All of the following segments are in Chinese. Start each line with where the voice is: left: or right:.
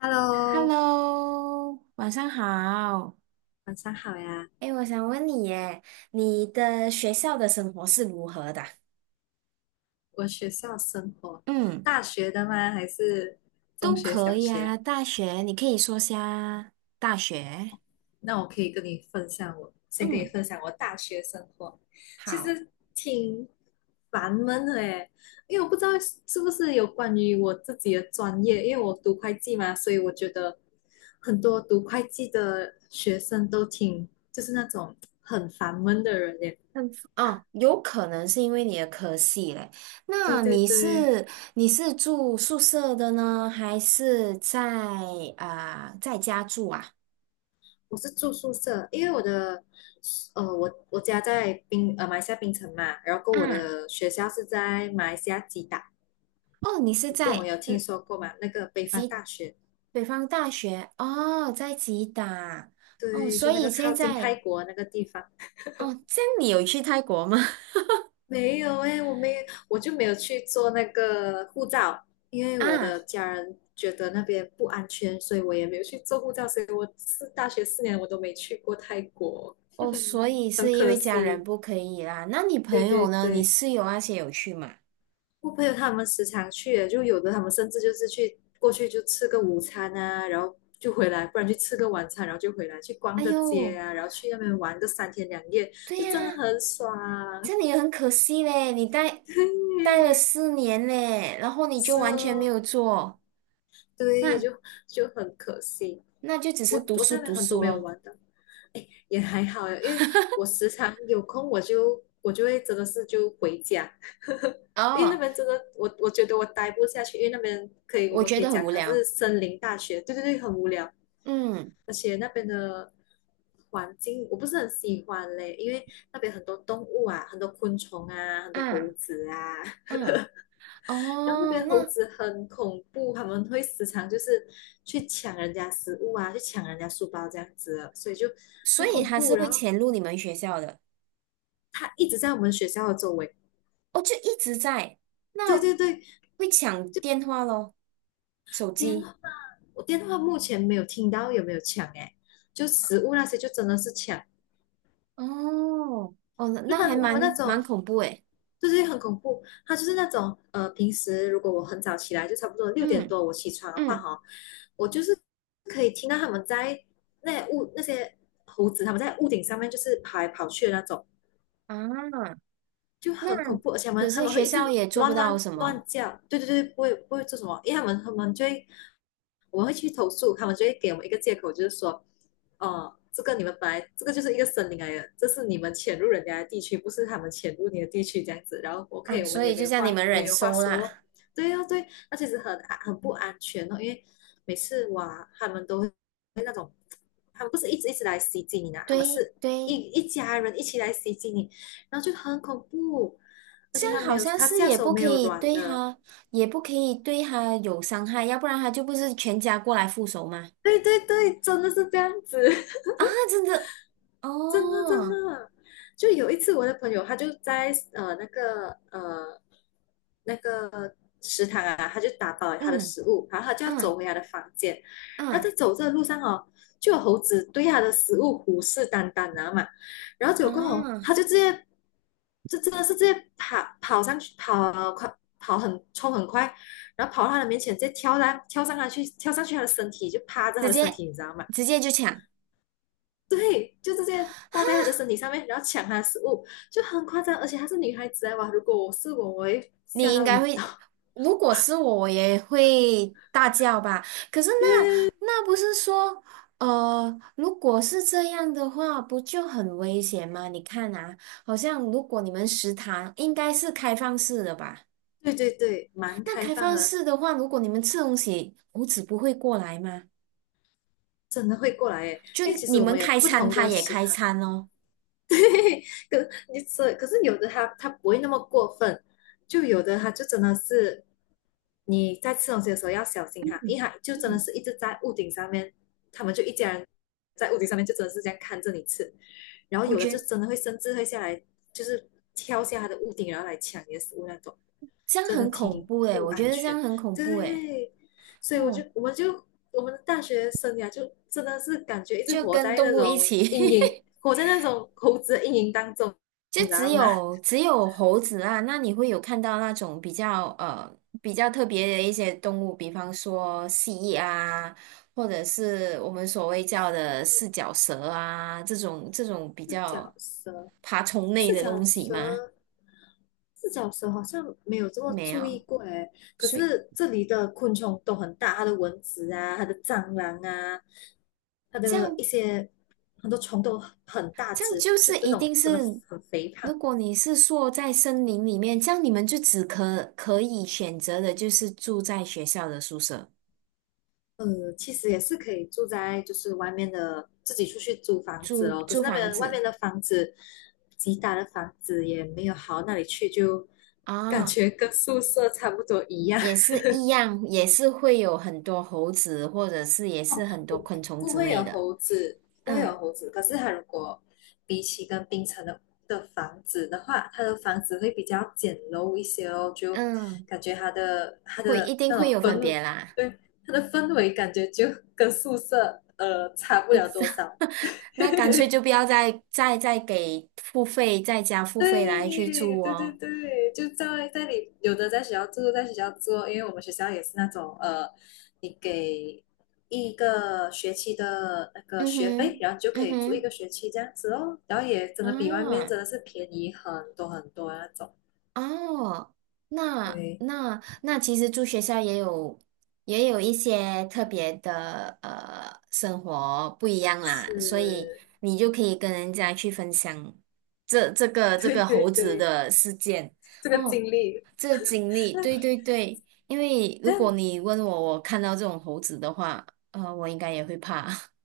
left: Hello，
right: Hello，晚上好。
left: 晚上好呀。
right: 哎，我想问你耶，你的学校的生活是如何的啊？
left: 我学校生活，
right: 嗯，
left: 大学的吗？还是中
right: 都
left: 学、
right: 可
left: 小
right: 以
left: 学啊。
right: 啊。大学，你可以说下大学。
left: 那我可以跟你分享我，先跟你
right: 嗯，
left: 分享我大学生活，其
right: 好。
left: 实挺烦闷的诶，因为我不知道是不是有关于我自己的专业，因为我读会计嘛，所以我觉得很多读会计的学生都挺，就是那种很烦闷的人耶。
right: 嗯。哦，有可能是因为你的科系嘞。
left: 对
right: 那
left: 对
right: 你
left: 对。
right: 是你是住宿舍的呢，还是在家住啊？
left: 我是住宿舍，因为我家在马来西亚槟城嘛，然后我
right: 啊，
left: 的学校是在马来西亚吉打，
right: 哦，你是
left: 不懂
right: 在。
left: 有听
right: 嗯。
left: 说过吗？那个北方大学，
right: 北方大学哦，在吉打。哦，
left: 对，
right: 所
left: 就那
right: 以
left: 个靠
right: 现
left: 近泰
right: 在
left: 国那个地方。
right: 哦，这样你有去泰国吗？
left: 没有诶，我就没有去做那个护照，因 为我
right: 啊。
left: 的家人觉得那边不安全，所以我也没有去做护照，所以我是大学4年我都没去过泰国，
right: 哦，所以
left: 很
right: 是因
left: 可
right: 为家人
left: 惜。
right: 不可以啦。那你
left: 对
right: 朋
left: 对
right: 友呢？你
left: 对。
right: 室友那些有去吗？
left: 我朋友他们时常去的，就有的他们甚至就是去过去就吃个午餐啊，然后就回来，不然去吃个晚餐，然后就回来去逛
right: 哎
left: 个街
right: 呦，
left: 啊，然后去那边玩个三天两夜，
right: 对
left: 就真的
right: 呀，
left: 很爽。
right: 这样你很可惜嘞，你待 待了
left: 对，
right: 4年嘞，然后你就
left: 是
right: 完全没
left: 哦，
right: 有做。
left: 对，
right: 那
left: 就很可惜，
right: 那就只是
left: 我
right: 读
left: 我
right: 书
left: 在那
right: 读
left: 边很多
right: 书
left: 没有
right: 咯。
left: 玩的，也还好啊，因为我 时常有空我就会真的是就回家，因为那
right: 哦，
left: 边真的，我觉得我待不下去，因为那边可以，我
right: 我
left: 们
right: 觉
left: 可以
right: 得很
left: 讲
right: 无
left: 它是
right: 聊。
left: 森林大学，对对对，很无聊，
right: 嗯，
left: 而且那边的环境我不是很喜欢嘞，因为那边很多动物啊，很多昆虫啊，很多猴
right: 啊
left: 子啊。
right: 啊，
left: 然后那
right: 哦，
left: 边猴
right: 那。
left: 子很恐怖，他们会时常就是去抢人家食物啊，去抢人家书包这样子的，所以就
right: 所
left: 很
right: 以
left: 恐
right: 他是
left: 怖，然
right: 会
left: 后
right: 潜入你们学校的？
left: 它一直在我们学校的周围。
right: 哦，就一直在。
left: 对
right: 那
left: 对对。
right: 会抢电话咯？手
left: 电
right: 机？
left: 话，我电话目前没有听到有没有抢哎，就食物那些就真的是抢，
right: 哦，哦，那
left: 就
right: 那
left: 他
right: 还
left: 他们那
right: 蛮
left: 种
right: 恐怖诶。
left: 就是很恐怖，他就是那种平时如果我很早起来，就差不多六点
right: 嗯
left: 多我起床的话
right: 嗯，
left: 哈，我就是可以听到他们在那些猴子他们在屋顶上面就是跑来跑去的那种，
right: 啊，
left: 就
right: 那
left: 很恐怖，而且他
right: 可
left: 们他
right: 是
left: 们会
right: 学
left: 一
right: 校
left: 直
right: 也做不
left: 乱
right: 到
left: 乱
right: 什
left: 乱
right: 么。
left: 叫。对对对。不会做什么，因为他们他们就会我们会去投诉，他们就会给我们一个借口，就是说，哦，这个你们本来这个就是一个森林来的，这是你们潜入人家的地区，不是他们潜入你的地区这样子。然后
right: 啊，
left: OK，我
right: 所
left: 们也
right: 以就叫你们
left: 没
right: 忍
left: 有话
right: 受
left: 说咯。
right: 啦。
left: 对哦，对啊，那其实很不安全哦，因为每次哇，他们都会那种，他们不是一直一直来袭击你呢，他们
right: 对
left: 是一
right: 对，
left: 一家人一起来袭击你，然后就很恐怖，而
right: 这
left: 且
right: 样好像
left: 他
right: 是
left: 下
right: 也
left: 手
right: 不
left: 没
right: 可
left: 有
right: 以
left: 软
right: 对
left: 的。
right: 他，也不可以对他有伤害，要不然他就不是全家过来复仇吗？
left: 对对对，真的是这样子。
right: 啊，真的，
left: 真的真
right: 哦，
left: 的，就有一次我的朋友他就在那个食堂啊，他就打包了他的
right: 嗯
left: 食物，然后他就要
right: 嗯。
left: 走回他的房间，然后
right: 嗯，
left: 在走这个路上哦，就有猴子对他的食物虎视眈眈啊嘛，然后结果过后
right: 啊，
left: 他就直接就真的是直接跑跑上去跑快跑很冲很快，然后跑到他的面前，直接跳上跳上他去跳上去他的身体，就趴着他
right: 直
left: 的身
right: 接
left: 体，你知道吗？
right: 直接就抢。
left: 对，就直接挂在他的身体上面，然后抢他的食物，就很夸张。而且她是女孩子啊，哇！如果我是我，我会吓
right: 你应
left: 到
right: 该
left: 晕
right: 会。
left: 倒。
right: 如果是我，我也会大叫吧。可是 那
left: 对
right: 那不是说，如果是这样的话，不就很危险吗？你看啊，好像如果你们食堂应该是开放式的吧？
left: 对对对，蛮
right: 那
left: 开
right: 开
left: 放
right: 放
left: 的。
right: 式的话，如果你们吃东西，猴子不会过来吗？
left: 真的会过来哎，
right: 就
left: 因为其实
right: 你
left: 我
right: 们
left: 们有
right: 开
left: 不
right: 餐，
left: 同
right: 他
left: 的
right: 也
left: 食
right: 开
left: 堂。
right: 餐哦。
left: 对。可你所可是有的它不会那么过分，就有的它就真的是你在吃东西的时候要小心它，因为它就真的
right: 嗯，
left: 是一直在屋顶上面，他们就一家人在屋顶上面就真的是这样看着你吃，然后
right: 我
left: 有的
right: 觉
left: 就
right: 得
left: 真的会甚至会下来，就是跳下它的屋顶然后来抢你的食物那种，
right: 这样
left: 真的
right: 很恐
left: 挺
right: 怖诶，
left: 不
right: 我觉
left: 安
right: 得这样
left: 全。
right: 很恐怖诶。
left: 对，所以我就
right: 哦。
left: 我们就我们的大学生涯就真的是感觉一直
right: 就
left: 活
right: 跟
left: 在
right: 动
left: 那
right: 物一
left: 种
right: 起，
left: 阴影，活在那种猴子的阴影当中，
right: 就
left: 你知
right: 只
left: 道吗？
right: 有只有猴子啊。那你会有看到那种比较特别的一些动物，比方说蜥蜴啊，或者是我们所谓叫的四脚蛇啊，这种比
left: 四
right: 较
left: 脚蛇，
right: 爬虫类
left: 四
right: 的
left: 脚
right: 东西吗？
left: 蛇，四脚蛇好像没有这么
right: 没
left: 注
right: 有。
left: 意过哎。可
right: 所以
left: 是这里的昆虫都很大，它的蚊子啊，它的蟑螂啊，它
right: 这
left: 的一
right: 样
left: 些很多虫都很大
right: 这样
left: 只，
right: 就
left: 就
right: 是
left: 这
right: 一
left: 种
right: 定
left: 真的
right: 是。
left: 很肥胖。
right: 如果你是说在森林里面，这样你们就只可以选择的就是住在学校的宿舍。
left: 其实也是可以住在就是外面的，自己出去租房子
right: 租
left: 咯。可是
right: 租
left: 那
right: 房
left: 边外面
right: 子
left: 的房子，吉打的房子也没有好到哪里去，就 感
right: 啊，
left: 觉跟宿舍差不多一样。
right: 也是一样，也是会有很多猴子，或者是也是很 多
left: 不
right: 昆虫
left: 不
right: 之
left: 会
right: 类
left: 有
right: 的。
left: 猴子，不会有
right: 嗯
left: 猴子。可是它如果比起跟槟城的房子的话，它的房子会比较简陋一些哦，就
right: 嗯，
left: 感觉它的它
right: 会
left: 的
right: 一定
left: 那
right: 会
left: 种
right: 有分
left: 氛，
right: 别啦。
left: 对，它的氛围感觉就跟宿舍差不了多少。
right: 那干脆就不要再给付费，再加付费来去
left: 对
right: 住
left: 对对
right: 哦。
left: 对，就在里，有的在学校住，在学校住，因为我们学校也是那种你给一个学期的那个
right: 嗯
left: 学费，
right: 哼，
left: 然后你就可
right: 嗯
left: 以住一
right: 哼，
left: 个学期这样子哦，然后也真的比外面
right: 啊。
left: 真的是便宜很多很多那种。
right: 哦，那
left: 对。
right: 那那其实住学校也有一些特别的生活不一样啦，所以
left: 是。
right: 你就可以跟人家去分享这这 个这
left: 对
right: 个
left: 对
right: 猴子
left: 对，
right: 的事件。
left: 这个
right: 哦，
left: 经历。
right: 这个经历。
left: 那
right: 对对对，因为如果
left: 那。
right: 你问我看到这种猴子的话，我应该也会怕。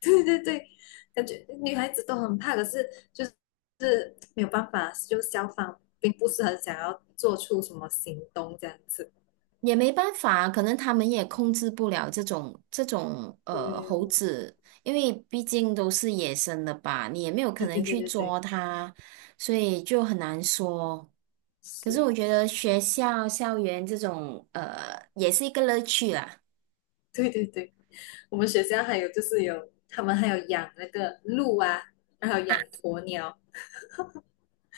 left: 对对对，感觉女孩子都很怕，可是就是没有办法，就消防并不是很想要做出什么行动这样子。
right: 也没办法，可能他们也控制不了这种
left: 对
right: 猴
left: 哦。
right: 子，因为毕竟都是野生的吧，你也没有可
left: 对
right: 能
left: 对对
right: 去
left: 对对。
right: 捉它，所以就很难说。可是
left: 是。
right: 我觉得学校校园这种也是一个乐趣啦。
left: 对对对，我们学校还有他们还有养那个鹿啊，然后养鸵鸟，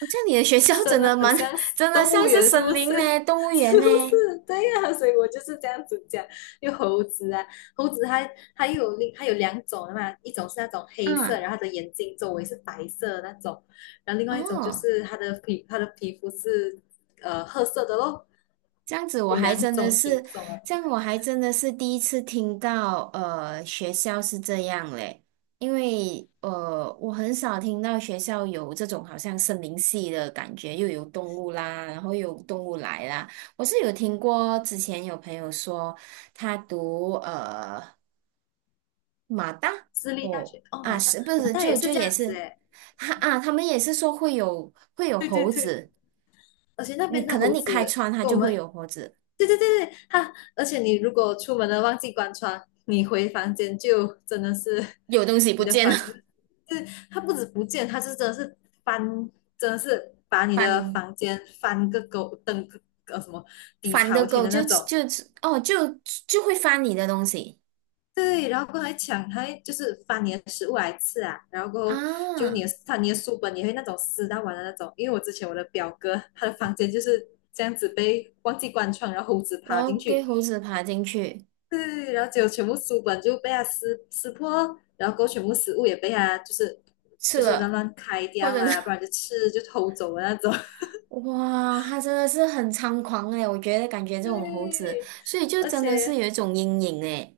right: 好像你的学
left: 这
right: 校
left: 真
right: 真
left: 的
right: 的
left: 很
right: 蛮
left: 像
right: 真的
left: 动物
right: 像是
left: 园，是
right: 森
left: 不
right: 林
left: 是？
right: 嘞，动物 园
left: 是不
right: 嘞。
left: 是？对呀、所以我就是这样子讲。因为猴子啊，猴子它它又有另它有两种的嘛，一种是那种黑色，
right: 嗯，
left: 然后它的眼睛周围是白色的那种，然后另外一种就
right: 哦。
left: 是它的皮肤是褐色的咯，
right: 这样子我
left: 有
right: 还
left: 两
right: 真的
left: 种品
right: 是，
left: 种哎。
right: 这样我还真的是第一次听到。学校是这样嘞。因为我很少听到学校有这种好像森林系的感觉，又有动物啦，然后又有动物来啦。我是有听过，之前有朋友说他读马大。
left: 私立大
right: 哦，
left: 学哦，
right: 啊，
left: 马大
right: 是不
left: 马
right: 是
left: 大也
right: 就
left: 是
right: 就
left: 这
right: 也
left: 样子
right: 是，
left: 哎。
right: 他们也是说会有
left: 对对
right: 猴
left: 对，
right: 子。
left: 而且那
right: 你
left: 边的
right: 可能
left: 猴
right: 你开
left: 子
right: 窗它
left: 跟我
right: 就会
left: 们，
right: 有猴子。
left: 对对对对，而且你如果出门了忘记关窗，你回房间就真的是
right: 有东西不
left: 你的
right: 见
left: 房，
right: 了。
left: 就是它不止不见，它是真的是翻，真的是把你的
right: 反
left: 房间翻个狗，登个呃什么底
right: 反的
left: 朝天
right: 狗
left: 的那
right: 就
left: 种，
right: 就哦就就会翻你的东西
left: 对，然后还抢，还就是翻你的食物来吃啊，然后过后就你
right: 啊，
left: 的他你的书本也会那种撕到完的那种，因为我之前我的表哥他的房间就是这样子被忘记关窗，然后猴子
right: 然
left: 爬进
right: 后给
left: 去，
right: 猴子爬进去
left: 对，然后就全部书本就被他撕破，然后过后全部食物也被他就是
right: 吃
left: 乱
right: 了，
left: 乱开
right: 或
left: 掉
right: 者是
left: 啊，不 然就偷走的那种。
right: 哇，它真的是很猖狂诶，我觉得感觉 这种猴子，
left: 对。
right: 所以就
left: 而
right: 真的是
left: 且
right: 有一种阴影诶。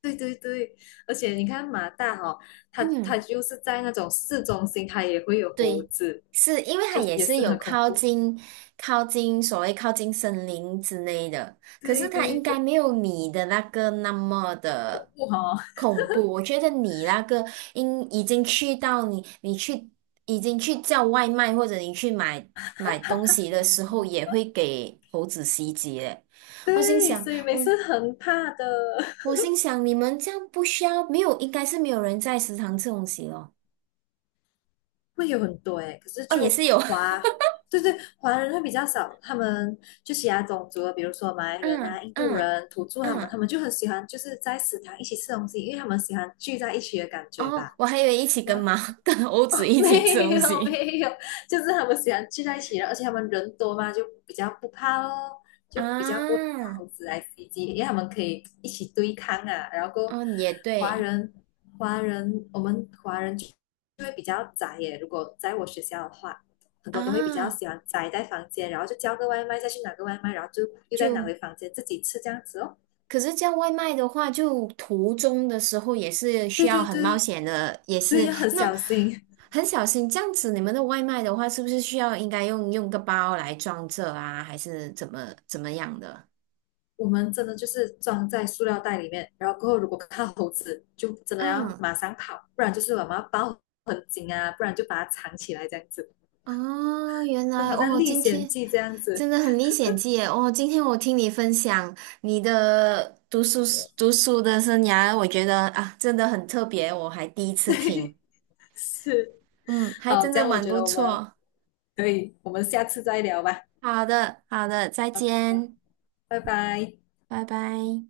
left: 对对对，而且你看马大哈、哦，它
right: 嗯。
left: 就是在那种市中心，他也会有猴
right: 对，
left: 子，
right: 是因为它
left: 就
right: 也
left: 也
right: 是
left: 是很
right: 有
left: 恐
right: 靠
left: 怖。
right: 近靠近所谓靠近森林之类的，可是
left: 对
right: 它
left: 对
right: 应该
left: 对，
right: 没有你的那个那么
left: 恐
right: 的
left: 怖哈哦。
right: 恐怖。我觉得你那个应已经去到你你去已经去叫外卖或者你去买东西的时候，也会给猴子袭击嘞。我心
left: 对，
right: 想，
left: 所以每
right: 我
left: 次很怕的。
right: 我心想，你们这样不需要，没有，应该是没有人在食堂吃东西咯。
left: 会有很多诶，可是
right: 哦，也是有。
left: 对对，华人会比较少，他们就其他种族的比如说马来 人
right: 嗯
left: 啊、印度
right: 嗯
left: 人、土著他们，他
right: 嗯。
left: 们就很喜欢就是在食堂一起吃东西，因为他们喜欢聚在一起的感觉
right: 哦，
left: 吧。
right: 我还以为一起跟
left: 然后。
right: 猫、跟欧子 一起吃
left: 没
right: 东
left: 有
right: 西
left: 没有，就是他们喜欢聚在一起了而且他们人多嘛，就比较不怕咯，就比较不会怕
right: 啊。
left: 猴子来袭击，因为他们可以一起对抗啊。然后过
right: 嗯，也
left: 华
right: 对
left: 人，华人我们华人就会比较宅耶。如果在我学校的话，很多都会比较
right: 啊。
left: 喜欢宅在房间，然后就叫个外卖，再去拿个外卖，然后就又再拿
right: 就
left: 回房间自己吃这样子哦。
right: 可是叫外卖的话，就途中的时候也是需
left: 对
right: 要
left: 对
right: 很冒
left: 对。
right: 险的，也
left: 对，
right: 是
left: 要很小心。
right: 很小心。这样子，你们的外卖的话，是不是需要应该用个包来装着啊，还是怎么样的？
left: 我们真的就是装在塑料袋里面，然后过后如果看到猴子，就真的要
right: 嗯。
left: 马上跑，不然就是我们要抱很紧啊，不然就把它藏起来这样子，
right: 哦，原
left: 就
right: 来
left: 好像
right: 哦，
left: 历
right: 今
left: 险
right: 天
left: 记这样
right: 真
left: 子。
right: 的很历险记耶！哦，今天我听你分享你的读书的生涯，我觉得啊，真的很特别，我还第一次听，
left: 是。
right: 嗯，还
left: 好，
right: 真
left: 这
right: 的
left: 样我
right: 蛮
left: 觉
right: 不
left: 得
right: 错。
left: 我们下次再聊吧。
right: 好的，好的，再
left: 好，
right: 见，
left: 拜拜。
right: 拜拜。